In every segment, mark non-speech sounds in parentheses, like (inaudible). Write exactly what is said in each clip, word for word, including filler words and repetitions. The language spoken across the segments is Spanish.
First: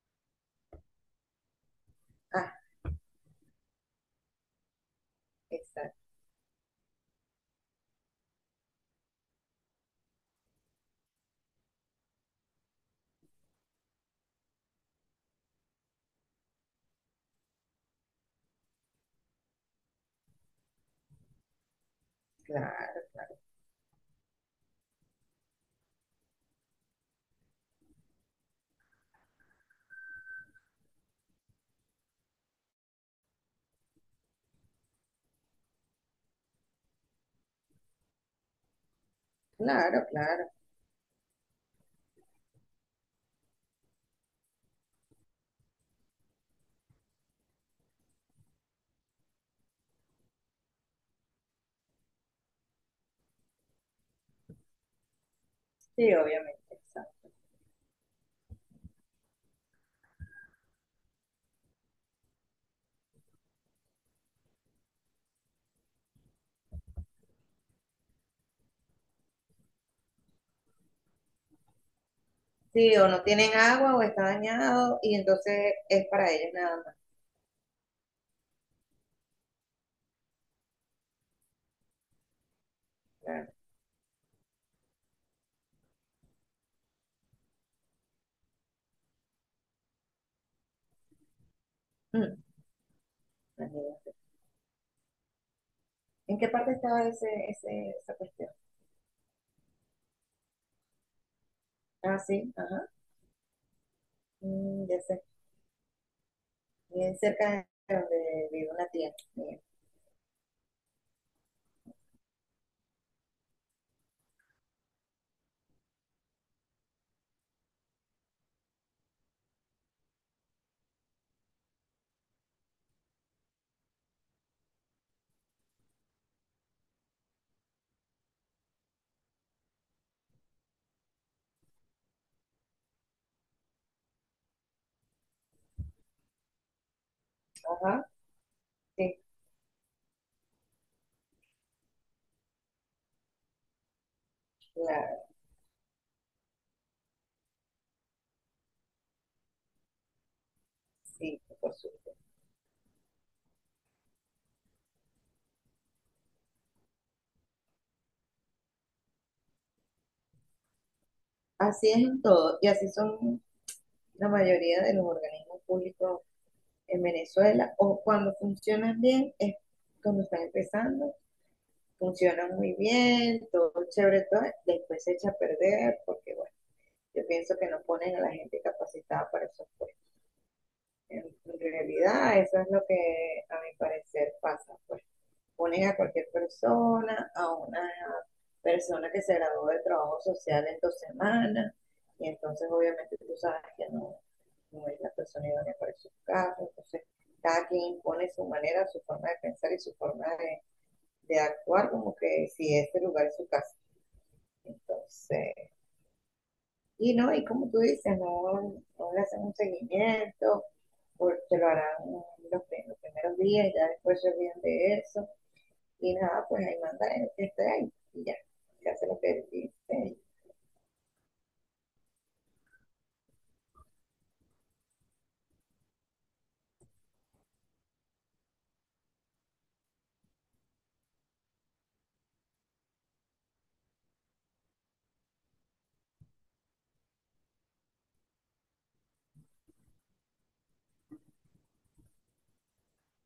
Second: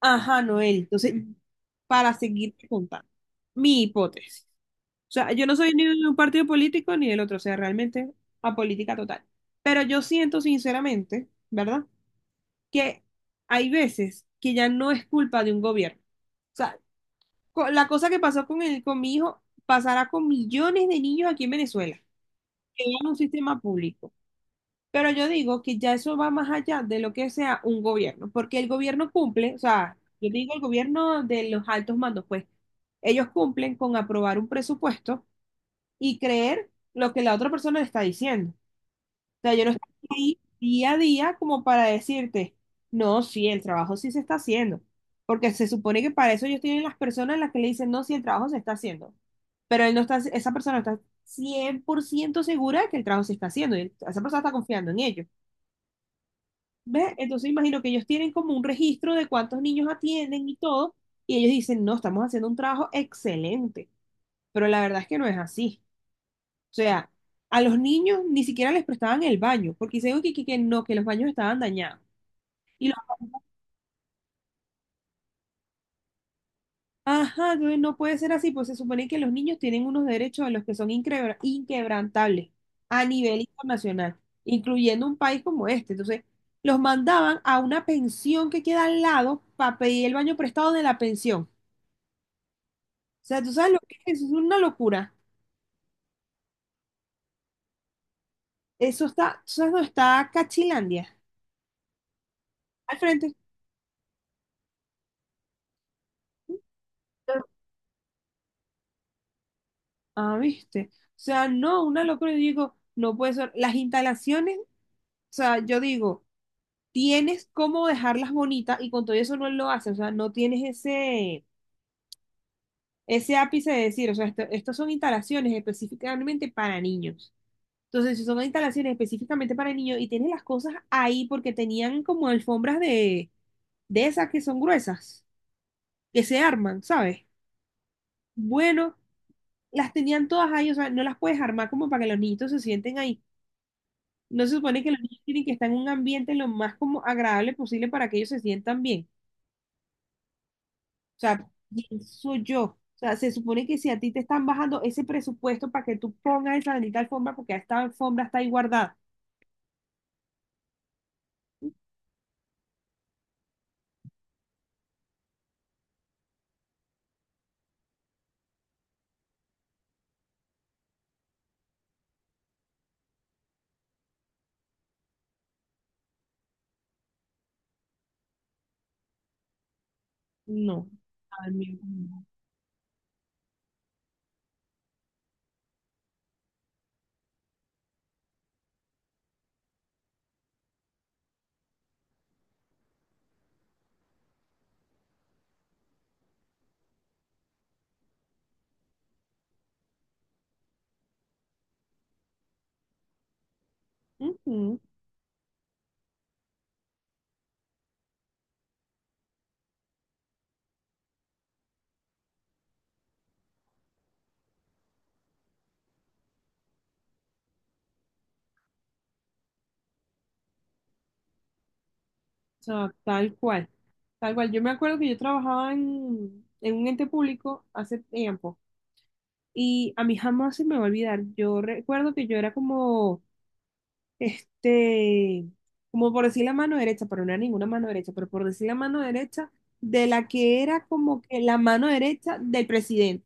Ajá, Noel. Entonces, para Ah, seguir contando, mi hipótesis. O sea, yo no soy ni exacto, de un partido político ni del otro, o sea, realmente apolítica total. Pero yo siento sinceramente, ¿verdad? Que hay veces que ya no es culpa de un gobierno. O sea, co- la cosa que pasó con el, con mi hijo pasará con millones de niños aquí en Venezuela, que claro, van a un sistema público. Pero yo digo que ya eso va más allá de lo que sea un gobierno, porque el gobierno cumple, o sea, yo digo el gobierno de los altos mandos, pues ellos cumplen con aprobar un presupuesto y creer lo que la otra persona le está diciendo. O sea, yo no estoy claro, ahí claro. día a día como para decirte, no, sí, el trabajo sí se está haciendo, porque se supone que para eso ellos tienen las personas en las que le dicen, no, sí, el trabajo se está haciendo, pero él no está, esa persona no está cien por ciento segura de que el trabajo se está haciendo, y esa persona está confiando en ellos. Sí, obviamente, ¿Ves? exacto. Entonces imagino que ellos tienen como un registro de cuántos niños atienden y todo, y ellos dicen, no, estamos haciendo un trabajo excelente, pero la verdad es que no es así. O sea, a los niños ni siquiera les prestaban el baño, porque dicen que, que, que no, que los baños estaban dañados. Y los Sí, o no tienen agua o está dañado y entonces es para ellos nada más. ajá, no no puede ser así, pues se supone que los niños tienen unos derechos de los que son inquebra- inquebrantables a nivel Claro. internacional, incluyendo un país como este. Entonces, los mandaban a una pensión que queda al lado para pedir el baño prestado de la pensión. Mm, O sea, ¿tú sabes lo que Imagínate. es? Eso es una locura. ¿En qué parte estaba ese, ese, esa cuestión? Eso está, ¿tú sabes dónde está Cachilandia? Ah, sí, ajá. Al frente. Mm, ya sé. Bien cerca de donde vive una tía mía. Ah, ¿viste? O sea, no, una locura. Yo digo, no puede ser. Las instalaciones, o sea, yo digo, tienes cómo dejarlas bonitas y con todo eso no lo haces. O sea, no tienes ese, ese ápice de decir, o sea, esto- estas son instalaciones específicamente para niños. Entonces, si son instalaciones específicamente para niños y tienes las cosas ahí porque tenían como alfombras de, de esas que son gruesas, que se arman, ¿sabes? Ajá, Bueno, sí, las tenían todas ahí, o sea, no las puedes armar como para que los niñitos se sienten ahí. No se supone que los claro, niños tienen que estar en un ambiente lo más como agradable posible para que ellos se sientan bien. O sí, sea, por supuesto. pienso yo. O sea, se supone que si a ti te están bajando ese presupuesto para que tú pongas esa bendita alfombra, porque esta alfombra está ahí guardada. Así es en todo y así son la mayoría de los organismos públicos en Venezuela, o cuando funcionan bien es cuando están empezando, funciona muy bien, todo chévere, todo; después se echa a perder porque, bueno, yo pienso que no ponen a la gente capacitada para esos puestos. No. En Ay, mi vida. realidad, eso es lo que a mi parecer pasa, pues ponen a cualquier persona, a una persona que se graduó de trabajo social en dos semanas, y entonces obviamente tú sabes que no, no es la persona idónea para esos casos. Entonces cada quien impone su manera, su forma de pensar y su forma de, de actuar como que si este lugar es su casa. Ujú. Entonces, y no, y como tú dices, no, no le hacen un seguimiento, porque lo harán los, prim- los primeros días, ya después se olvidan de eso, y nada, pues ahí manda el que esté ahí, y ya, se hace lo que dice. O sea, tal cual. Tal cual. Yo me acuerdo que yo trabajaba en, en un ente público hace tiempo. Y a mí jamás se me va a olvidar. Yo recuerdo que yo era como, este, como por decir la mano derecha, pero no era ninguna mano derecha, pero por decir la mano derecha de la que era como que la mano derecha del presidente,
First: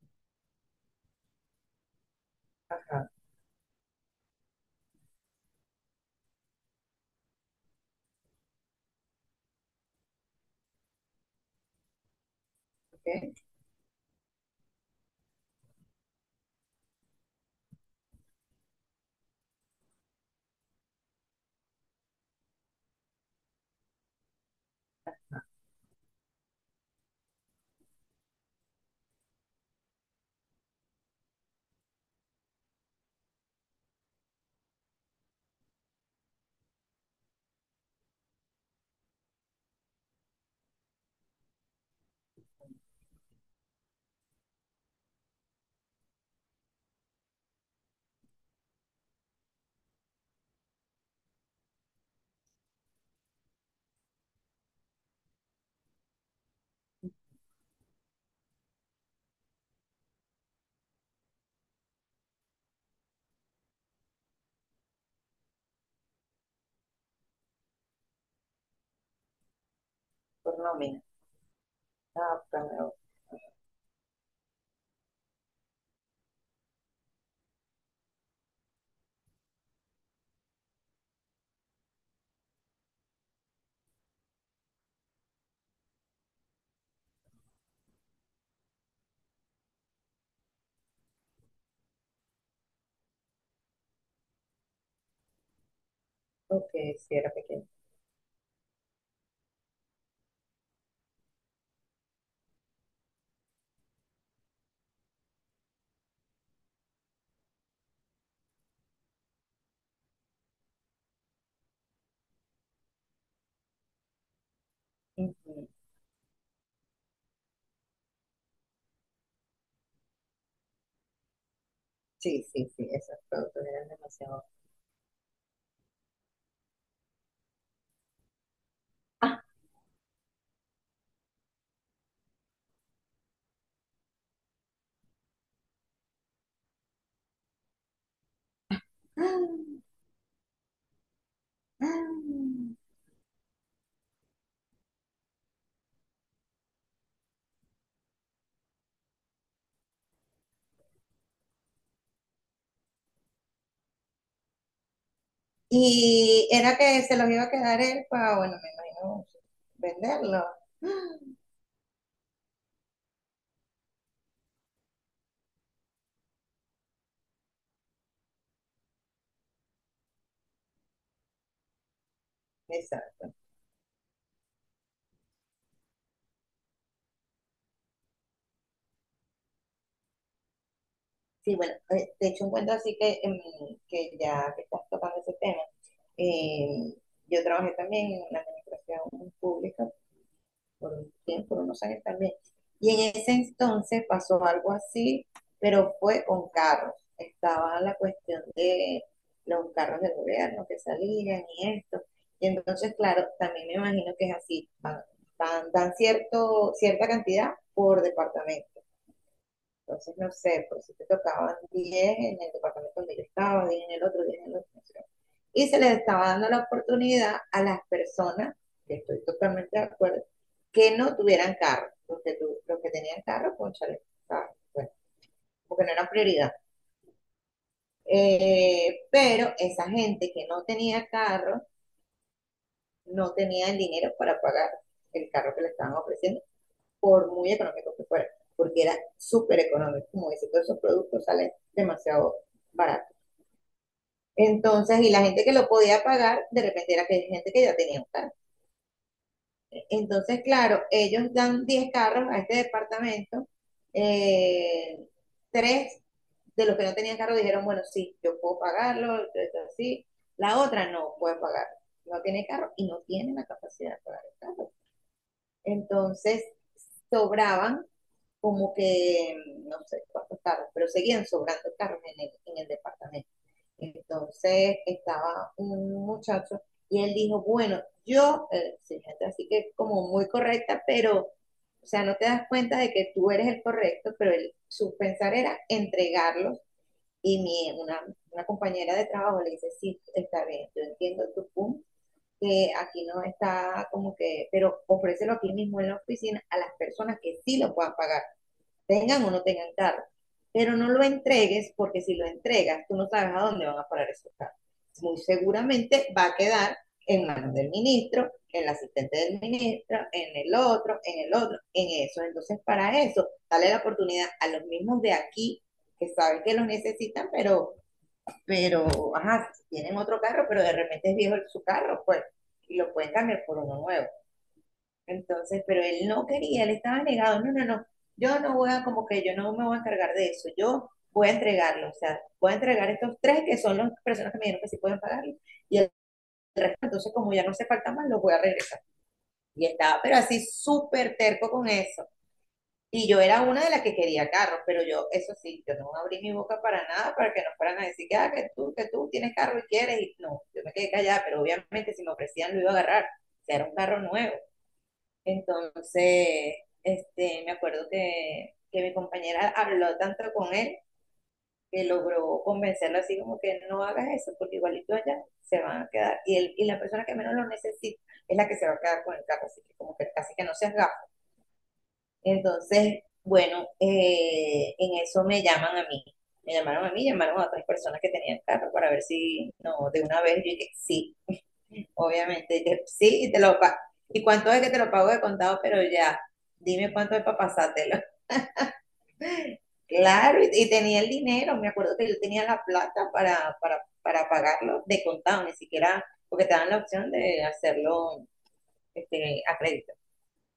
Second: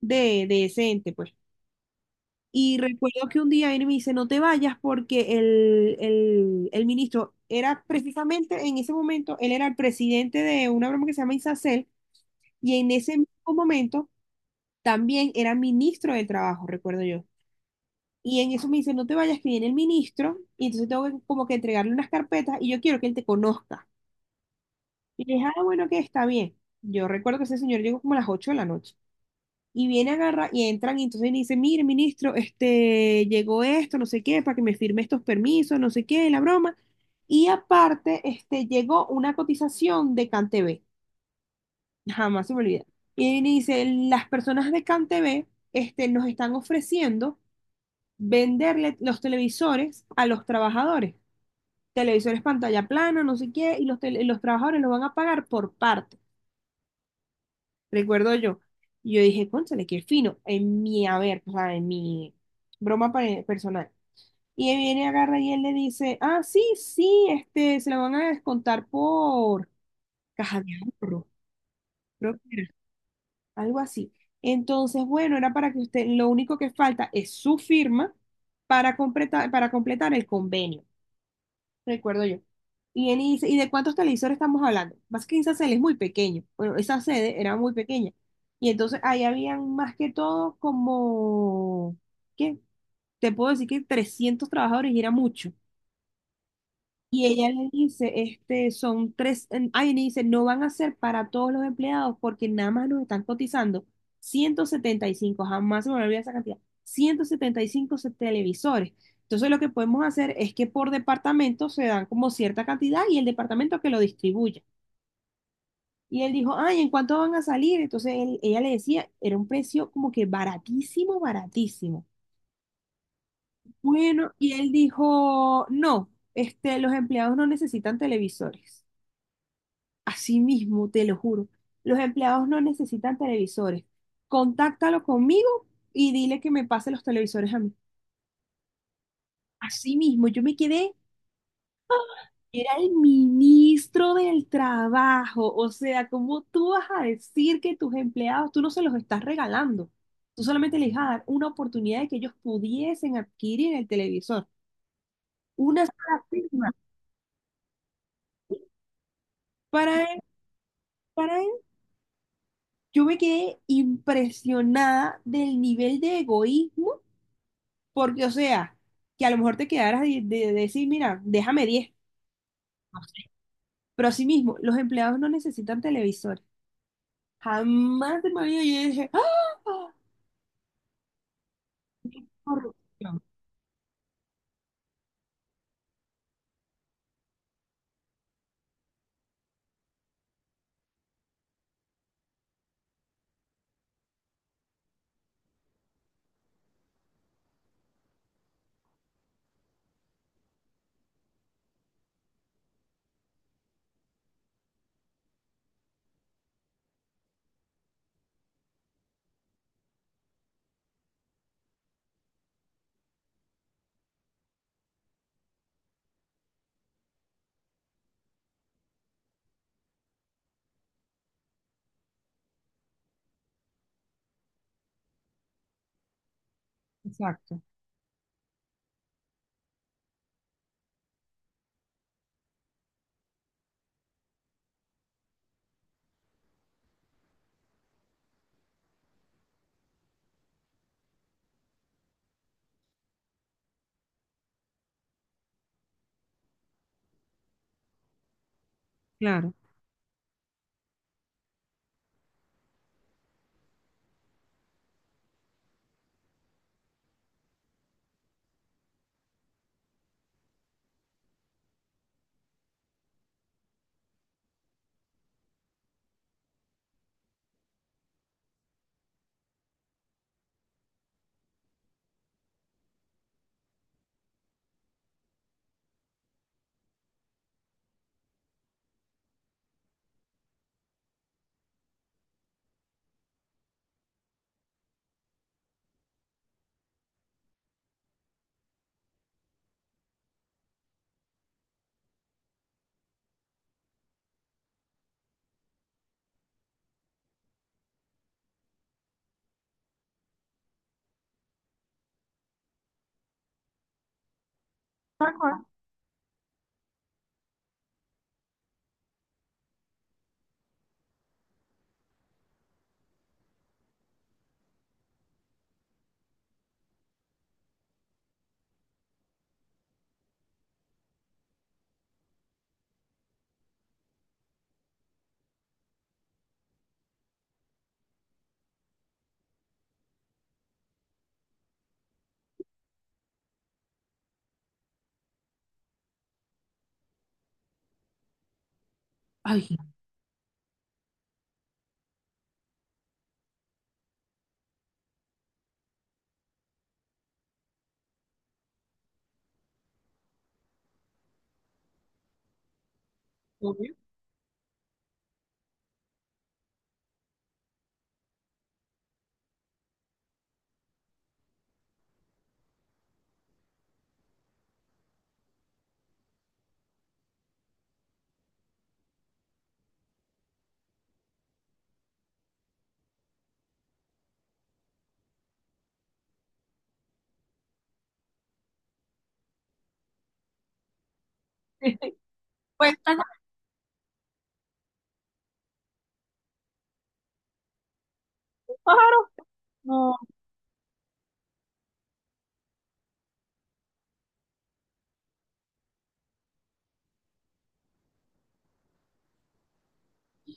de, de ese ente, pues. Y Ajá, recuerdo que un día él me dice, no te vayas porque el, el, el ministro era precisamente en ese momento, él era el presidente de una broma que se llama Isacel, y en ese ok, mismo momento también era ministro del trabajo, recuerdo yo. Y en eso me dice, no te vayas, que viene el ministro, y entonces tengo que como que entregarle unas carpetas y yo quiero que él te conozca. Y le dije, ah, bueno, que está bien. Yo recuerdo que ese señor llegó como a las ocho de la noche. Y viene, agarra y entran, y entonces me dice, mire, ministro, este, llegó esto, no sé qué, para que me firme estos permisos, no sé qué, la broma. Y aparte, este, llegó una cotización de CanTV. Jamás se me olvida. Y ahí me dice, las personas de CanTV, este, nos están ofreciendo venderle los televisores a los trabajadores. Televisores pantalla plana, no sé qué, y los, tele- los trabajadores los van a pagar por parte, recuerdo yo. Y yo dije, cónchale, qué fino, en mi haber, o sea, en mi broma pa- personal. Y él viene, agarra y él le dice, ah, sí, sí, este, se la van a descontar por por caja de nómina, ahorro, creo ah, que era, claro, algo así. Entonces, bueno, era para que usted, lo único que falta es su firma para completar, para completar el convenio. Recuerdo yo. Y él dice, ¿y de cuántos televisores estamos hablando? Más que esa sede es muy pequeño. Bueno, esa sede era muy pequeña. Y entonces ahí habían más que todo como, ¿qué? Te puedo decir que trescientos trabajadores y era mucho. ok, si Y era ella pequeño. le dice, este, son tres, en- ay, le dice, no van a ser para todos los empleados porque nada más nos están cotizando ciento setenta y cinco, jamás se me olvida esa cantidad, ciento setenta y cinco se- televisores. Entonces lo que podemos hacer es que por departamento se dan como cierta cantidad y el departamento que lo distribuya. Ujú. Y él dijo, ay, ¿en cuánto van a salir? Entonces él- ella le decía, era un precio como que baratísimo, baratísimo. Sí, sí, sí, esos productos eran Bueno, demasiado. y él dijo, no, este, los empleados no necesitan televisores. (laughs) Ah, Así mismo, te lo juro. Los empleados no necesitan televisores. Contáctalo conmigo y dile que me pase los televisores a mí. ah, Así mismo, yo me quedé, era ah. el ministro del trabajo. O sea, ¿cómo tú vas a decir que tus empleados, tú no se los estás regalando? Tú solamente les vas a dar una oportunidad de que ellos pudiesen adquirir el televisor. Una sola Y firma. era que se los iba a quedar él para, bueno, me imagino, Para él, venderlo. para él, yo me quedé impresionada del nivel de egoísmo. Porque, o sea, que a lo mejor te quedaras de, de- decir, mira, déjame diez, no sé. Exacto. Pero así mismo, los empleados no necesitan televisores. Jamás de mi vida yo dije, ¡ah! Ah, Sí, bueno, eh, de hecho, un cuento así que, corrupción. em, que ya que estás tocando ese tema. eh, yo trabajé también en la administración pública por un tiempo, por unos años también. Y en ese entonces pasó algo así, pero fue con carros. Estaba la cuestión de los carros del gobierno que salían y esto. Y entonces, claro, también me imagino que es así. Van, van- dan cierto, cierta cantidad por departamento. Entonces, no sé, por si te tocaban diez en el departamento donde yo estaba, diez en el otro, diez en el otro. No. Y se les estaba dando la oportunidad a las personas, que estoy totalmente de acuerdo, que no tuvieran carro. Los que tu- los que tenían carro, cónchale, ah, bueno, porque no era prioridad. Exacto, Eh, pero esa gente que no tenía carro, no tenía el dinero para pagar el carro que le estaban ofreciendo, por muy económico que fuera, porque era súper económico. Como dice, todos esos productos salen demasiado baratos. Entonces, y la gente que lo podía pagar, de repente era que hay gente que ya tenía un carro. claro. Entonces, claro, ellos dan diez carros a este departamento. eh, Tres de los que no tenían carro dijeron, bueno, sí, yo puedo pagarlo, esto así. La otra no puede pagar, no tiene carro y no tiene la capacidad de pagar el carro. Entonces, sobraban como que, no sé cuántos carros, pero seguían sobrando carros en el, en el departamento. Entonces estaba un muchacho y él dijo, bueno, yo, eh, sí, gente así que como muy correcta, pero, o sea, no te das cuenta de que tú eres el correcto, pero él, su pensar era entregarlos, y mi, una, una compañera de trabajo le dice, sí, está bien, yo entiendo tu punto, que aquí no está como que, pero ofrécelo aquí mismo en la oficina a las personas que sí lo puedan pagar, tengan o no tengan carro. Pero no lo entregues, porque si lo entregas, tú no sabes a dónde van a parar esos carros. Muy Tal cual. seguramente va a quedar en manos del ministro, en el asistente del ministro, en el otro, en el otro, en eso. Entonces, para eso, dale la oportunidad a los mismos de aquí que saben que los necesitan, pero, pero, ajá, si tienen otro carro, pero de repente es viejo su carro, pues, y lo pueden cambiar por uno nuevo. Entonces, pero él no quería, él estaba negado, no, no, no, yo no voy a, como que yo no me voy a encargar de eso, yo voy a entregarlo, o sea, voy a entregar estos tres que son las personas que me dijeron que sí pueden pagarlo, y el resto, entonces como ya no se falta más, los voy a regresar. Ay, Y estaba, pero así súper terco con eso. Y yo era una de las que quería carros, pero yo, eso sí, yo no abrí mi boca para nada, para que no fueran a decir que, ah, que tú, que tú tienes carro y quieres, y no, yo me quedé callada, pero obviamente si me ofrecían lo iba a agarrar, o sea, era un obvio. carro nuevo. Entonces, este, me acuerdo que, que mi compañera habló tanto con él que logró convencerlo así como que no hagas eso, porque igualito allá se van a quedar. Y, el, y la persona que menos lo necesita es la que se va a quedar con el carro, así que como que casi que no seas gafo. Entonces, bueno, eh, en eso me llaman a mí. Me llamaron a mí, llamaron a otras personas que tenían carro para ver si, no, de una vez yo dije, sí, (laughs) obviamente. Y te- Pues, tal- sí, y te lo pa- ¿Y cuánto es que te lo pago de contado? Pero ya, dime cuánto es para pasártelo. pájaro. (laughs) No. Claro, y, y tenía el dinero, me acuerdo que yo tenía la plata para para, para pagarlo de contado, ni siquiera, porque te dan la opción de hacerlo, este, a crédito.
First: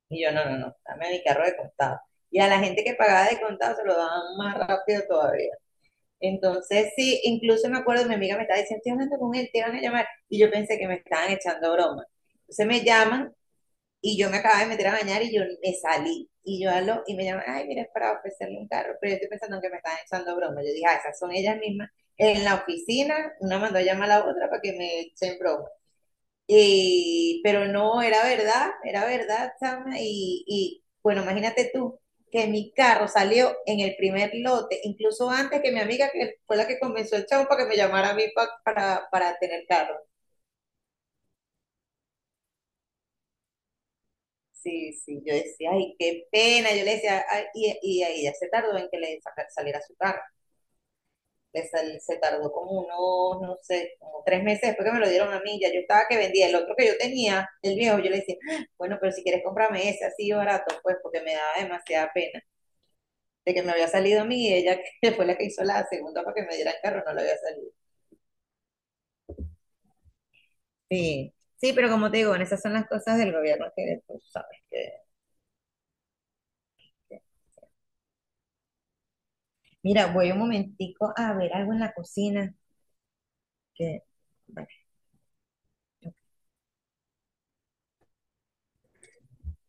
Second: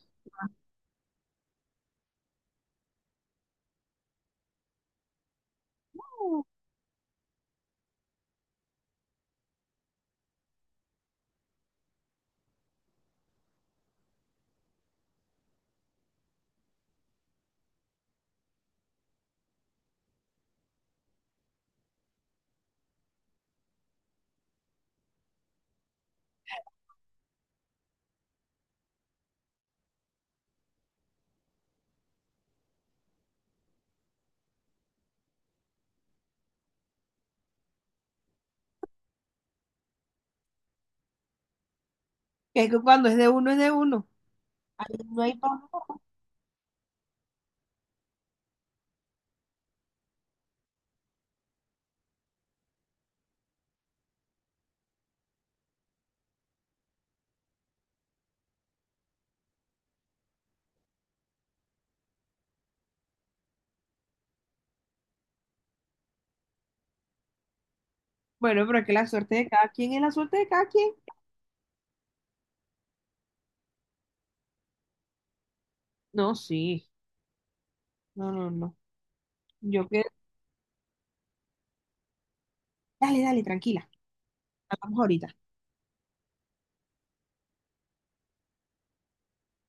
Y yo, no, no, no, dame mi carro de contado. Y a la gente que pagaba de contado se lo daban más rápido todavía. Entonces, sí, incluso me acuerdo, mi amiga me estaba diciendo, estoy hablando con él, te van a llamar. Y yo pensé que me estaban echando broma. Entonces me llaman. Y yo me acababa de meter a bañar y yo me salí. Y yo hablo y me llaman, ay, mira, es para ofrecerle un carro. Pero yo estoy pensando que me están echando broma. Yo dije, ah, esas son ellas mismas. En la oficina, una mandó a llamar a la otra para que me echen broma. Y pero no, era verdad, era verdad, Chama. Y, y bueno, imagínate tú que mi carro salió en el primer lote, incluso antes que mi amiga, que fue la que convenció el chavo para que me llamara a mí pa- para, para tener carro. Es que cuando es de uno, es de uno. Sí, Ahí no sí, yo hay pa- decía, ay, qué pena. Yo le decía, ay, y, y ahí ya se tardó en que le saca- saliera su carro. Le sal- se tardó como unos, no sé, como tres meses después que me lo dieron a mí. Ya yo estaba que vendía el otro que yo tenía, el viejo. Yo le decía, "Ah, bueno, pero si quieres cómprame ese así barato, pues", porque me daba demasiada pena de que me había salido a mí y ella (laughs) que fue la que hizo la segunda para que me diera el carro, no le había salido. Bueno, pero es que la suerte de cada quien es la suerte de cada quien. Sí, sí, pero como te digo, bueno, esas son las cosas del gobierno que tú sabes que. No, sí. No, no, no. Yo que. Mira, voy un momentico a ver algo en la cocina. Dale, dale, tranquila. Que Hablamos ahorita.